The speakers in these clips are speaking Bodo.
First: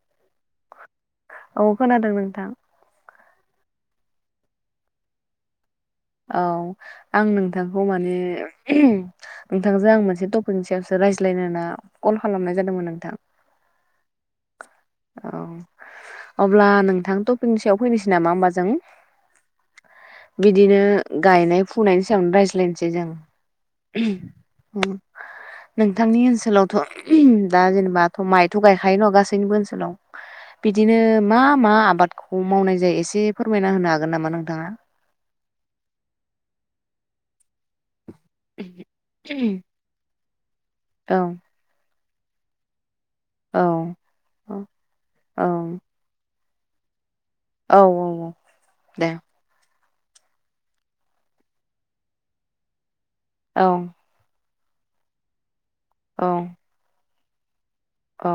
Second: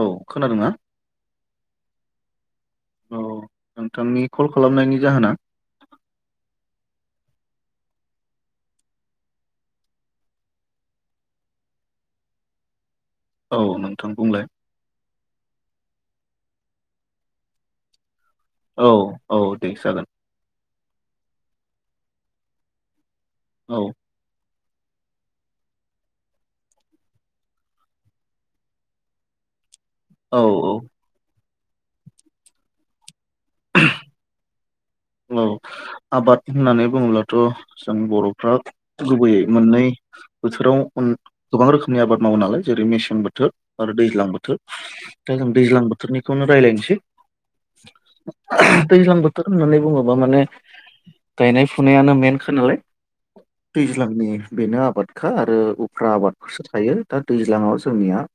औ खोनादों ना? औ खोनादों नोंथां। औ नोंथांनि कल खालामनायनि जाहोना? औ आं नोंथांखौ माने नोंथांजों आं मोनसे टपिकनि सायावसो रायज्लायनो होनना कल खालामनाय जादोंमोन नोंथां। औ नोंथां बुंलाय। औ अब्ला नोंथां टपिकनि सायाव फैनोसै नामा होमबा? जों? औ औ दे जागोन। बिदिनो गायनाय फुनायनि सायावनो रायज्लायनोसै जों। औ। उम नोंथांनि ओनसोलावथ' दा जेनेबाथ' माइथ' गायखायो न' गासैनिबो ओनसोलाव? औ औ बिदिनो मा मा आबादखौ मावनाय जायो एसे फोरमायना होनो हागोन नामा नोंथाङा? औ आबाद होननानै बुङोब्लाथ' जों बर' फ्रा गुबैयै मोननै बोथोराव औ गोबां रोखोमनि आबाद मावो नालाय। जेरै मेसें बो थोर औ आरो दैज्लां औ बोथोर। दा औ जों दैज्लां बोथोरनिखौनो रायलायनोसै। औ औ दे दैज्लां बोथोर होननानै बुङोबा माने गायनाय फुनायानो मेनखा नालाय। औ दैज्लांनि बेनो आबादखा आरो उफ्रा औ। आबादफोरसो थायो दा दैज्लाङाव जोंनिया औ।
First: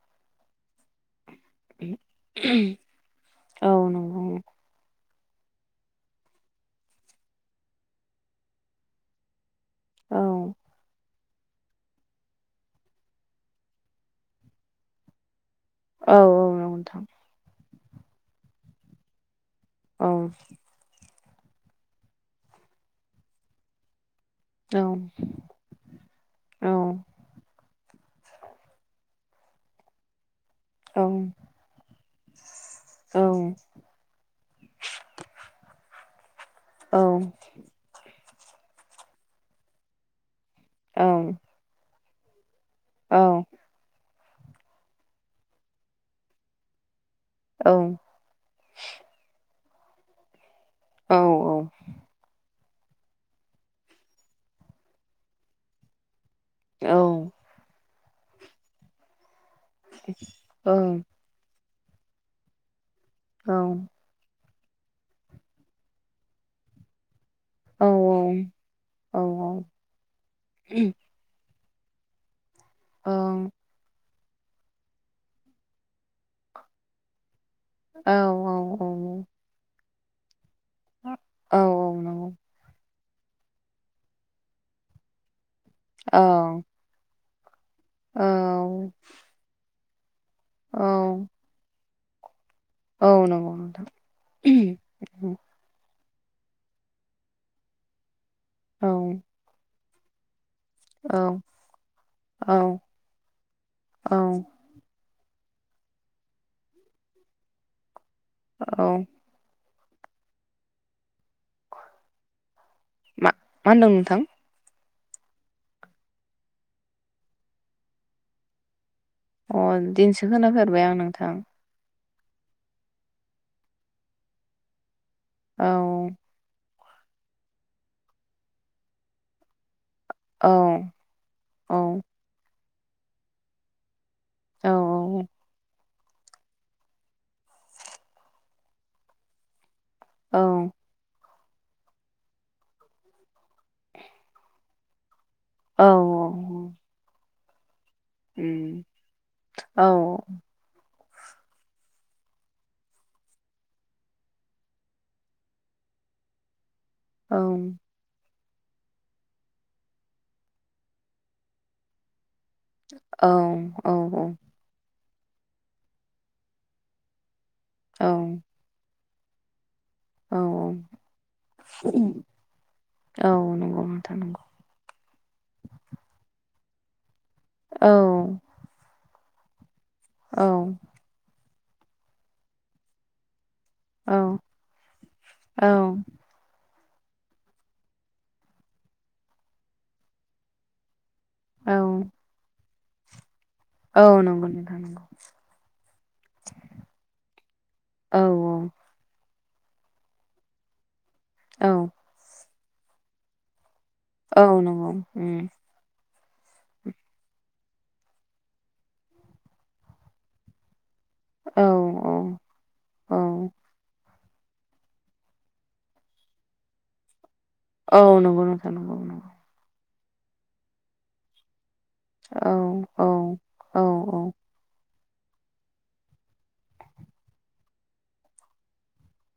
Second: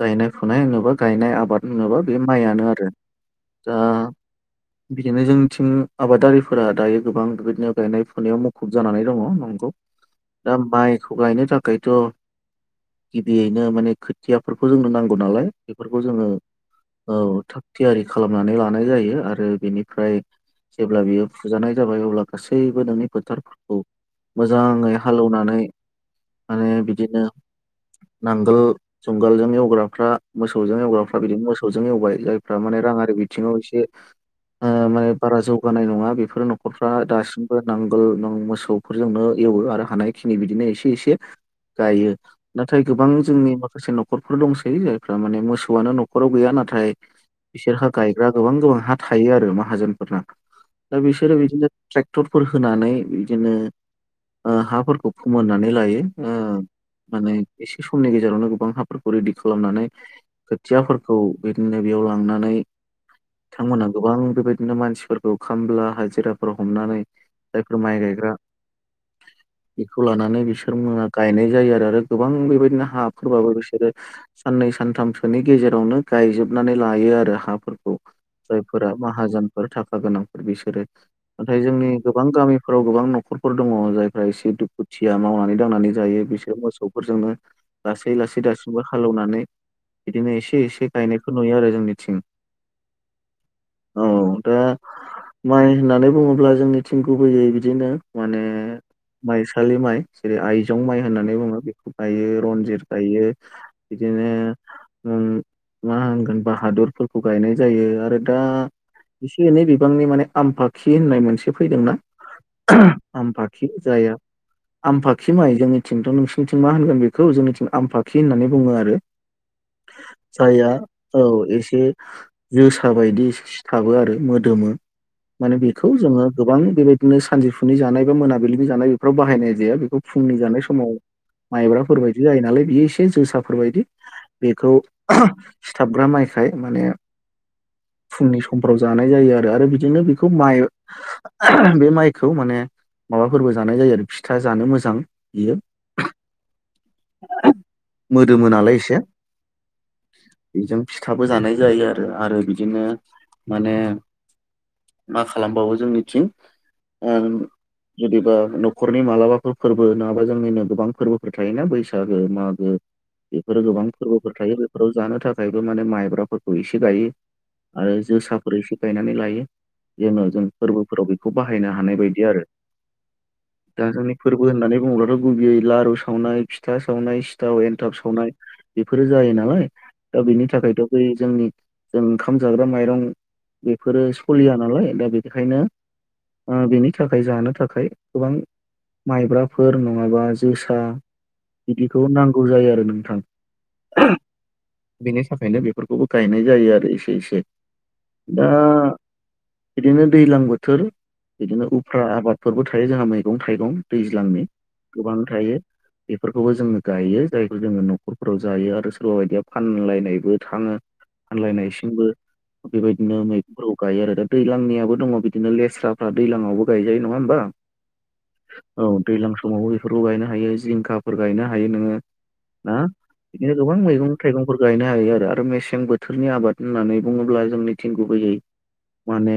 गायनाय फुनाय होनोबा गायनाय आबाद नाबा बे माइआनो आरो। औ दा नंगौ बिदिनो जों निथिं आबादारिफोरा दायो गोबां बेबायदिनो गायनाय फुनायाव मुखुब जानानै दङ नंगौ। औ दा माइ खौ गायनो थाखायथ' गिबियैनो माने खोथियाफोरखौ जोंनो नांगौ नालाय। बेफोरखौ औ जोङो औ नंगौ नोंथां औ थाग थियारि खालामनानै लानाय जायो आरो औ बेनिफ्राय जेब्ला बियो फुजानाय जाबाय अब्ला गासैबो नोंनि फोथारफोरखौ औ मोजाङै हालौनानै औ माने बिदिनो नांगोल जुंगालजों एवग्राफ्रा मोसौजों औ एवग्राफ्रा बिदिनो मोसौजों एवबाय। जाय फोरा माने राङारि औ बिथिङाव एसे ओ माने बारा जौगानाय नङा बेफोर न'रफ्रा औ दासिम बो नांगोल मोसौफोरजोंनो एवो आरो हानायखिनि बिदिनो एसे औ एसे गायो। नाथाय गोबां औ जोंनि माखासे नख'रफोर दंसै जायफ्रा माने मोसौआनो नख'राव गैया नाथाय बिसोरहा औ गायग्रा गोबां गोबां हा थायो आरो माहाजोनफोरना दा औ नंगौ बिसोरो बिदिनो ट्रेक्टरफोर होनानै बिदिनो ओ हाफोरखौ फोमोननानै लायो। ओ औ माने एसे समनि गेजेरावनो गोबां हा फोरखौ रेडि खालामनानै खोथियाफोरखौ बिदिनो बेयाव लांनानै बिथांमोनहा गोबां बेबायदिनो मानसिफोरखौ खामला हाजिराफोराव हमनानै जायफोर औ माइ गायग्रा बेखौ लानानै बिसोर मोना गायनाय जायो आरो। आरो गोबां बेबायदिनो हाफोरबाबो बिसोरो साननै सानथामसोनि गेजेरावनो गायजोबनानै लायो आरो हाफोरखौ। जायफोरा माहाजोनफोर थाखा गोनांफोर बिसोरो नाथाय जोंनि गोबां गामिफोराव गोबां न'खर फोर दङ जायफ्रा एसे दुखुथिया मावनानै दांनानै जायो बिसोर मोसौफोरजोंनो लासै लासै दासिमबो हालौनानै बिदिनो एसे एसे गायनायखौ नुयो आरो जोंनिथिं। औ नंगौ नोंथां। औ दा माइ होननानै बुङोब्ला जोंनिथिं गुबैयै बिदिनो माने औ माइसालि माइ जेरै आइजं माइ होननानै बुङो बेखौ गायो औ रनजित गायो औ बिदिनो उम मा होनगोन बाहादुरफोरखौ गायनाय जायो आरो दा औ एसे एनै बिबांनि माने आमफाखि होननाय मोनसे फैदोंना मा आम फाखि होनदों जाया नोंथां आमफाखि माइ जोंनिथिंथ' नोंसिनिथिं मा होनगोन बेखौ जोंनिथिं आमफाखि होननानै बुङो आरो। अ दिनैसो जायया खोनाफेरबाय आं औ नोंथां एसे जोसा बायदि इसे सिथाबो आरो मोदोमो माने बेखौ औ जोङो गोबां बेबायदिनो सानजौफुनि जानाय बा मोनाबिलिनि जानाय बेफोराव बाहायनाय जाया बेखौ फुंनि औ जानाय समाव औ माइब्राफोरबायायदि जायो नालाय बियो एसे जोसाफोरबायदि बेखौ औ सिथाबग्रा माइखाय माने फुंनि सम समफ्राव जानाय जायो आरो। आरो बिदिनो बेखौ औ माइ बे माइखौ माने माबाफोरबो जानाय जायो आरो फिथा जानो मोजां बियो। औ। उम मोदोमोनालाय एसे औ बेजों फिथाबो जानाय जायो आरो आरो बिदिनो माने मा खालामबावो जोंनिथिं ओ औ जुदिबा न'खरनि मालाबाफोर फोरबो नङाबा जोंनिनो गोबां फोरबोफोर थायोना बैसागो मागो। औ बेफोरो गोबां फोरबोफोर थायो। फोराव जानो थाखायबो माने माइब्राफोरखौ एसे गायो आरो औ जोसाफोर एसे गायनानै लायो। जेन' औ जों फोरबोफोराव बेखौ बाहायनो हानाय बायदि आरो। औ नंगौ दा जोंनि नोंथां नंगौ फोरबो होननानै बुङोब्लाथ' गुबैयै लारु सावनाय फिथा सावनाय सिथाव औ एन्थाब सावनाय बेफोरो जायो नालाय दा औ बेनि थाखायथ' बै जोंनि जों ओंखाम जाग्रा माइरं। बेफोरो औ सलिया नालाय दा बिनिखायनो औ बेनि थाखाय जानो थाखाय गोबां माइब्राफोर नङाबा जोसा औ बिदिखौ नांगौ जायो आरो नोंथां। औ नंगौ नोंथां नंगौ बेनि थाखायनो बेफोरखौबो गायनाय जायो आरो इसे इसे। औ दा बिदिनो दैज्लां बोथोर बिदिनो औ उफ्रा आबाद फोरबो थायो जोंहा मैगं थाइगं औ दैज्लांनि नंगौ गोबां उम थायो। बेफोरखौबो जोङो गायो जायखौ जोङो न'खरफोराव जायो आरो सोरबा बायदिया फानलायनायबो थाङो। औ फानलायनायसिमबो औ बेबायदिनो मैगंफोरखौ गायो आरो दा दैज्लांनियाबो दङ बिदिनो लेस्राफ्रा दैजलांयावबो गायजायो नङा होमबा। औ नंगौ नोंथां औ नंगौ नंगौ दैज्लां समावबो बेफोरखौ गायनो हायो जिंखाफोर गायनो हायो नोङो। औ ना औ। बिदिनो गोबां औ मैगं थाइगंफोर गायनो हायो आरो मेसें बोथोरनि आबाद होननानै बुङोब्ला जों निथिं गुबैयै माने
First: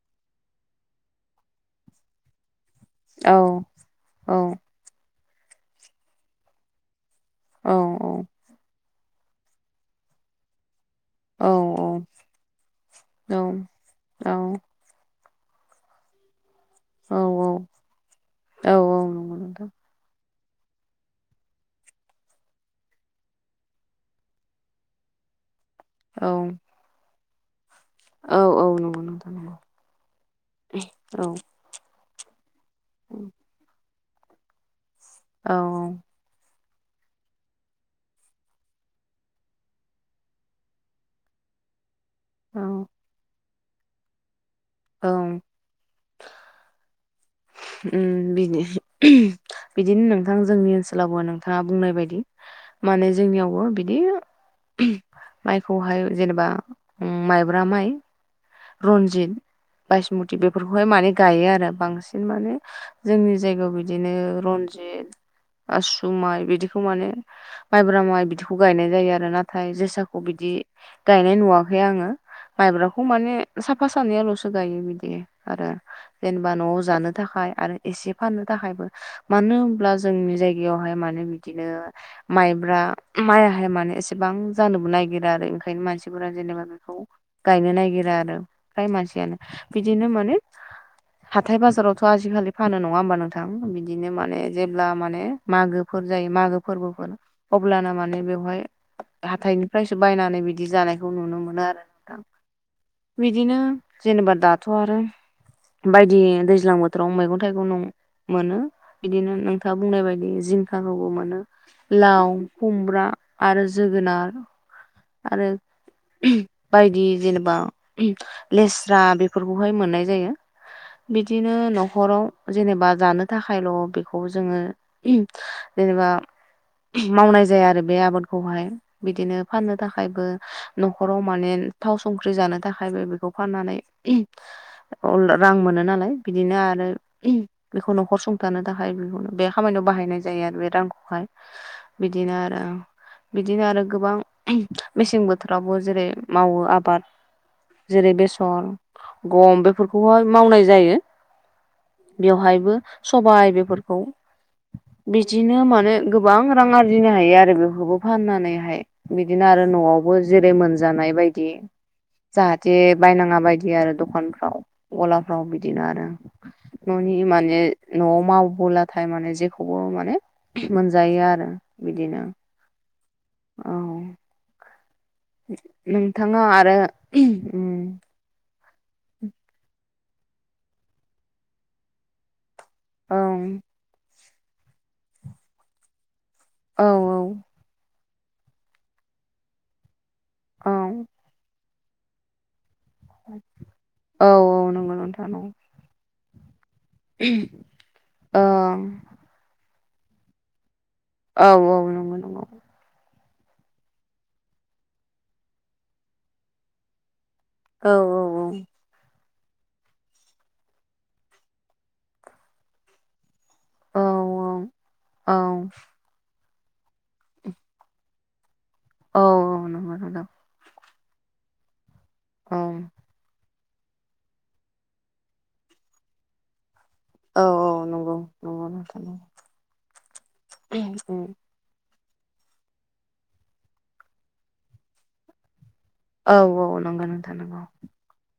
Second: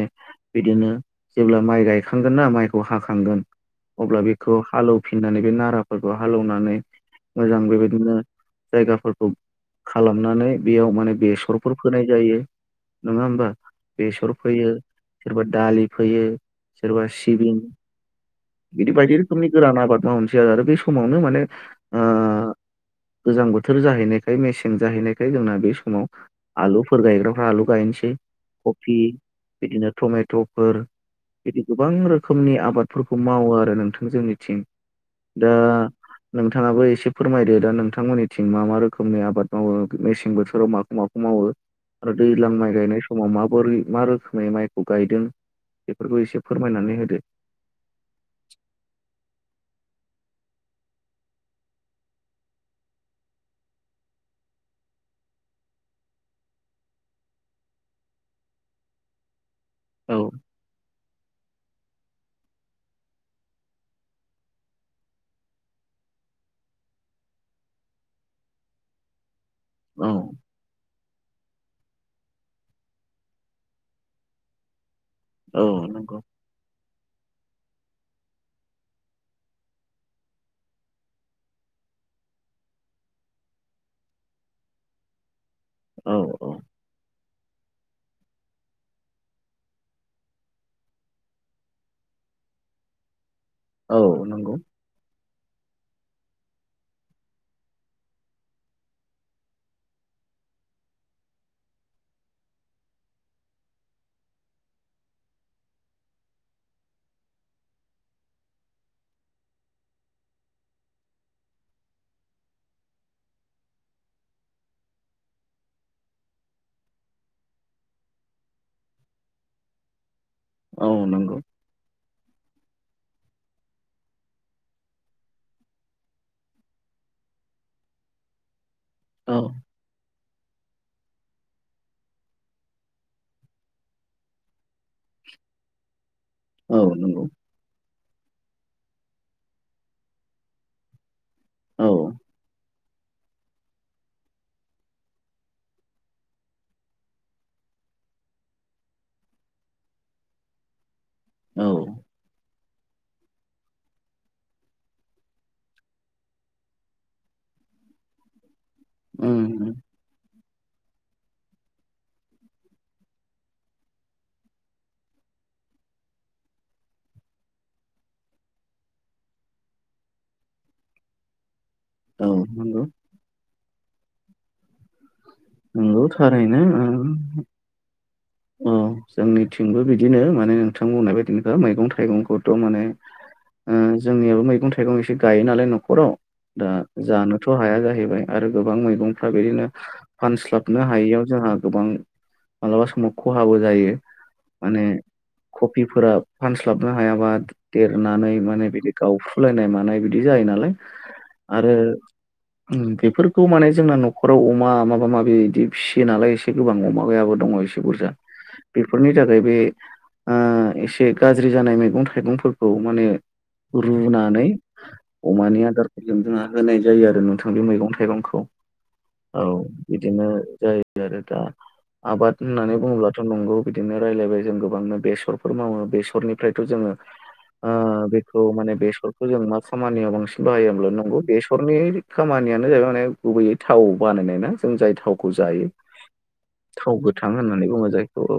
बिदिनो जेब्ला माइ गायखांगोना म औ हाखांगोन अब्ला औ बेखौ हालेवफिननानै बे नाराफोरखौ हालेवनानै मोजां औ बेबायदिनो जायगाफोरखौ खालामनानै बेयाव माने औ औ बेसरफोर फोनाय जायो। नङा होमबा बेसर फोयो सोरबा दालि फोयो। सोरबा सिबिं बिदि औ बायदि नंगौ रोखोमनि नोंथां गोरान आबाद मावो आरो बे समावनो माने गोजां बोथोर जाहैनायखाय मेसें जाहैनायखाय जोंना बे समाव औ। आलुफोर गायग्राफ्रा आलु गायनोसै। औ औ कफि नंगौ नोंथां नंगौ बिदिनो थमेट'फोर औ बि गोबां रोखोमनि आबादफोरखौ मावो आरो नोंथां जोंनिथिं औ दा नोंथाङाबो एसे फोरमायदो दा नोंथांमोननिथिं मा मा रोखोमनि आबाद मावो मेसें बोथोराव माखौ माखौ मावो? [unintelligible] दैज्लां औ माइ गायनाय समाव माबोरै मा रोखोमनि माइखौ औ गायदों बेफोरखौ एसे फोरमायनानै होदो उम बिनो बिदिनो नोंथां जोंनि ओनसोलावबो नोंथाङा बुंनाय बायदि माने जोंनियावबो बिदि माइखौहाय जेनेबा माइब्रा माइ रनजित औ बायसमुति बेफोरखौहाय माने गायो आरो बांसिन माने जोंनि जायगायाव बिदिनो रन्जित आसु माइ बिदिखौ माने माइब्रा माइ बिदिखौ गायनाय जायो आरो ना। नाथाय औ जोसाखौ बिदि गायनाय नुवाखै आङो माइब्राखौ माने साफा सानैयाल'सो गायो बिदि औ आरो नंगौ जेन बा न'आव जानो थाखाय आरो एसे फाननो थाखायबो मानो होनोमब्ला जोंनि जायगायावहाय माने बिदिनो माइब्रा माइआहाय माने एसेबां जानोबो नागिरा आरो ओंखायनो औ मानसिफोरा औ जेनेबा बेखौ गायनो नागिरा आरो फ्राय मानसियानो बिदिनो माने हाथाय बाजारावथ' आजिखालि फानो नङा होमबा नों थां औ बिदिनो माने नंगौ जे अब्ला माने मागोफोर जायो मागो फोरबोफोर अब्लानो माने बेवहाय हाथायनिफ्रायसो बायनानै बिदि जानायखौ नुनो मोनो आरो नोंथां बिदिनो जेनेबा दाथ' आरो बायदि दैज्लां बोथोराव मैगं थाइगं न मोनो बिदिनो नोंथाङा बुंनाय बायदि जिंखाखौबो मोनो लाव खुमब्रा आरो जोगोनार आरो बायदि जेनेबा लेस्रा बेफोरखौहाय मोननाय जायो औ नंगौ बिदिनो न'खराव जेनेबा जानो थाखायल' बेखौ जोङो जेनेबा मावनाय जाया आरो बे आबादखौहाय बिदिनो औ फाननो थाखायबो न'खराव माने थाव संख्रि जानो थाखायबो बेखौ फाननानै रां मोनो नालाय बिदिनो औ आरो नंगौ बेखौ न'खर संथानो थाखाय बेखौनो बे खामानियाव बाहायनाय जायो आरो बे रांखौहाय औ बिदिनो आरो बिदिनो आरो गोबां मेसें बोथोरावबो जेरै मावो आबाद जेरै बेसर गम बेफोरखौहाय मावनाय जायो औ बेवहायबो सबाय बेफोरखौ बिदिनो माने गोबां रां आरजिनो हायो आरो बेफोरखौ फाननानैहाय बिदिनो आरो उम न'आवबो जेरै मोनजानाय बायदि जाहाथे बायनाङा बायदि आरो दखानफ्राव गलाफ्राव बिदिनो आरो न'नि माने न'आव मावबोलाथाय माने जेखौबो माने मोनजायो आरो बिदिनो औ नंगौ औ नंगौ नोंथाङा थारैनो आरो उम उम जोंनिथिंबो बिदिनो माने नोंथां बुंनाय बायदिनोखा मैगं थाइगंखौ त' माने औ ओ जोंनियाबो मैगं थाइगं एसे गायो नालाय न'खराव दा औ जानोथ' हाया जाहैबाय आरो गोबां मैगंफ्रा बिदिनो औ फानस्लाबनो हायियाव जोंहा गोबां मालाबा समाव ख'हाबो जायो औ औ माने नंगौ नोंथां औ ख बिफोरा फानस्लाबनो हायाबा देरनानै औ माने बिदि गाव लायनाय मानाय बिदि जायो नालाय औ आरो नंगौ नंगौ उम बेफोरखौ माने जोंना न'खराव अ मा माबा माबि इदि फिसियो नालाय एसे गोबां अमा गैयाबो दङ एसे औ बुरजा। औ बेफोरनि थाखाय बे आ एसे गाज्रि जानाय मैगं थाइगंफोरखौ माने औ रुनानै औ अमानि आदारफोरजों जोंहा होनाय जायो आरो नोंथां बे मैगं थाइगंखौ। औ इदिनो जायो आरो दा आबाद औ। होननानै बुङोब्लाथ' नंगौ बिदिनो रायलायबाय जों गोबांनो बेस'रफोर मावो बेस'रनिफ्रायथ' जोङो औ [inaudible] औ ओ नंगौ बेखौ नंगौ माने नोंथां नंगौ बेस'रखौ जों खामानियाव बांसिन उम। बाहायाब्ला नंगौ बेस'रनि खामानियानो जाहैबाय माने गुबैयै था थाव बानायनाय ना जों जाय थावखौ जायो। औ थाव नंगौ गोथां नोंथां नंगौ होननानै बुङो जायखौ औ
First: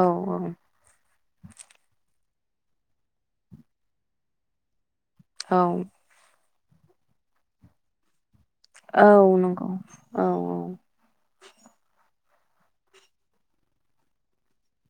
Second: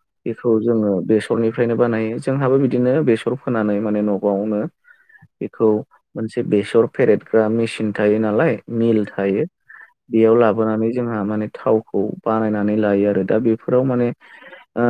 औ औ। बेखौ जोङो बेस सरनिफ्रायनो बानायो जोंहाबो बिदिनो बेस'र फोनानै माने न'आवनो औ। बेखौ मोनसे बेसर फेरेदग्रा मेसिन थायो नालाय मिल थायो। [inaudible] बेयाव लाबोनानै जोंहा माने थावखौ बानायनानै लायो आरो दा बेफोराव माने ओ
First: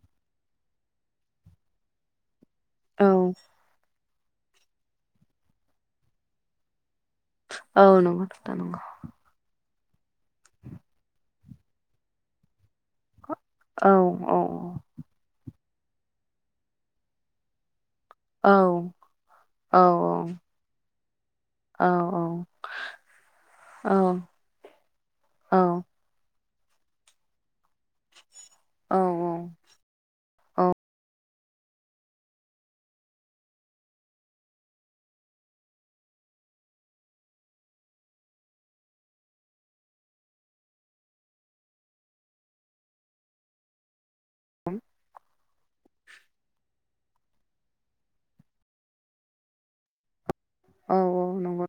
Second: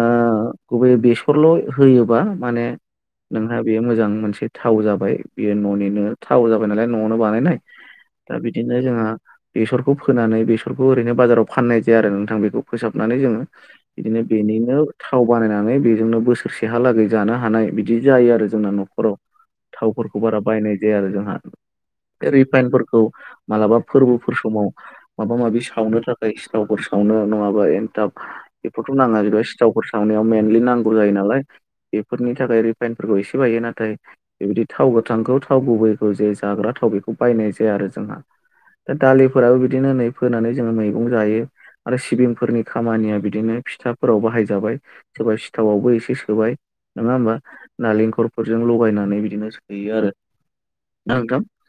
गुबैयै बेस'रल' होयोबा माने औ। औ नोंहा बेयो मोजां मोनसे थाव जाबाय बियो न'निनो थाव जाबाय नालाय न'आवनो बानायनाय औ नंगौ दा नोंथां बिदिनो नंगौ जोंहा बेस'रखौ फोनानै बेस'रखौ ओरैनो बाजाराव फाननाय जाया आरो नोंथां बेखौ फोसाबनानै जोङो औ बिदिनो औ बेनिनो थाव बानायनानै बेजोंनो बोसोरसेहालागै जानो हानाय बिदि जायो औ आरो जोंना न'खराव औ थावफोरखौ बारा बायनाय जाया आरो जोंहा। औ बे रिफाइनफोरखौ मालाबा औ फोर्बोफोर समाव माबा माबि सावनो थाख खाय सिथावफोर सावनो नङाबा एन्थाब औ बेफोरथ' नाङा जेनबा सिथावफोर सावनायाव मेनलि औ नांगौ जायो नालाय बेफोरनि थाखाय रिफाइनफोरखौ एसे बायो नाथाय बेबायदि थाव गोथांखौ थाव गुबैखौ जे जाग्रा थाव बेखौ बायनाय जाया आरो जोंहा। दा दालिफोराबो बिदिनो नै फोनानै जोङो मैगं जायो। आरो सिबिंफोरनि खामानिया बिदिनो फिथाफोराव बाहायजाबाय। सोरबा सिथावावबो एसे सोबाय नोङा होमबा? नालेंखरफोरजों लगायनानै बिदिनो सोयो आरो। औ ना नोंथां नंगौ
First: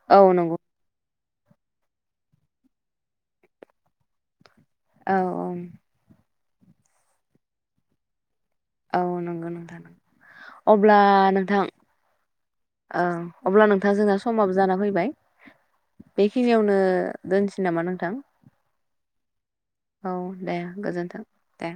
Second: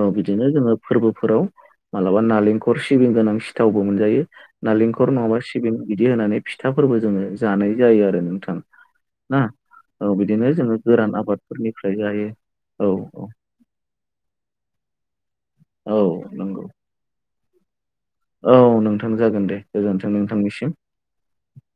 औ बिदिनो जोङो फोर्बोफोराव मालाबा नालेंखर सिबिं गोनां सिथावबो मोनजायो नालेंखर औ नङाबा सिबिं बिदि होनानै फिथाफोरबो जोङो जानाय जायो आरो नोंथां। औ औ ना नंगौ नोंथां औ बिदिनो जोङो अब्ला गोरान नोंथां आबादफोरनिफ्राय जायो औ औ। अब्ला नोंथां जोंना समाबो जाना फैबाय औ नंगौ बेखिनियावनो दोनसै नामा नोंथां? औ नोंथां जागोन दे गोजोन्थों औ दे नोंथांनिसिम। गोजोन्थों। दे।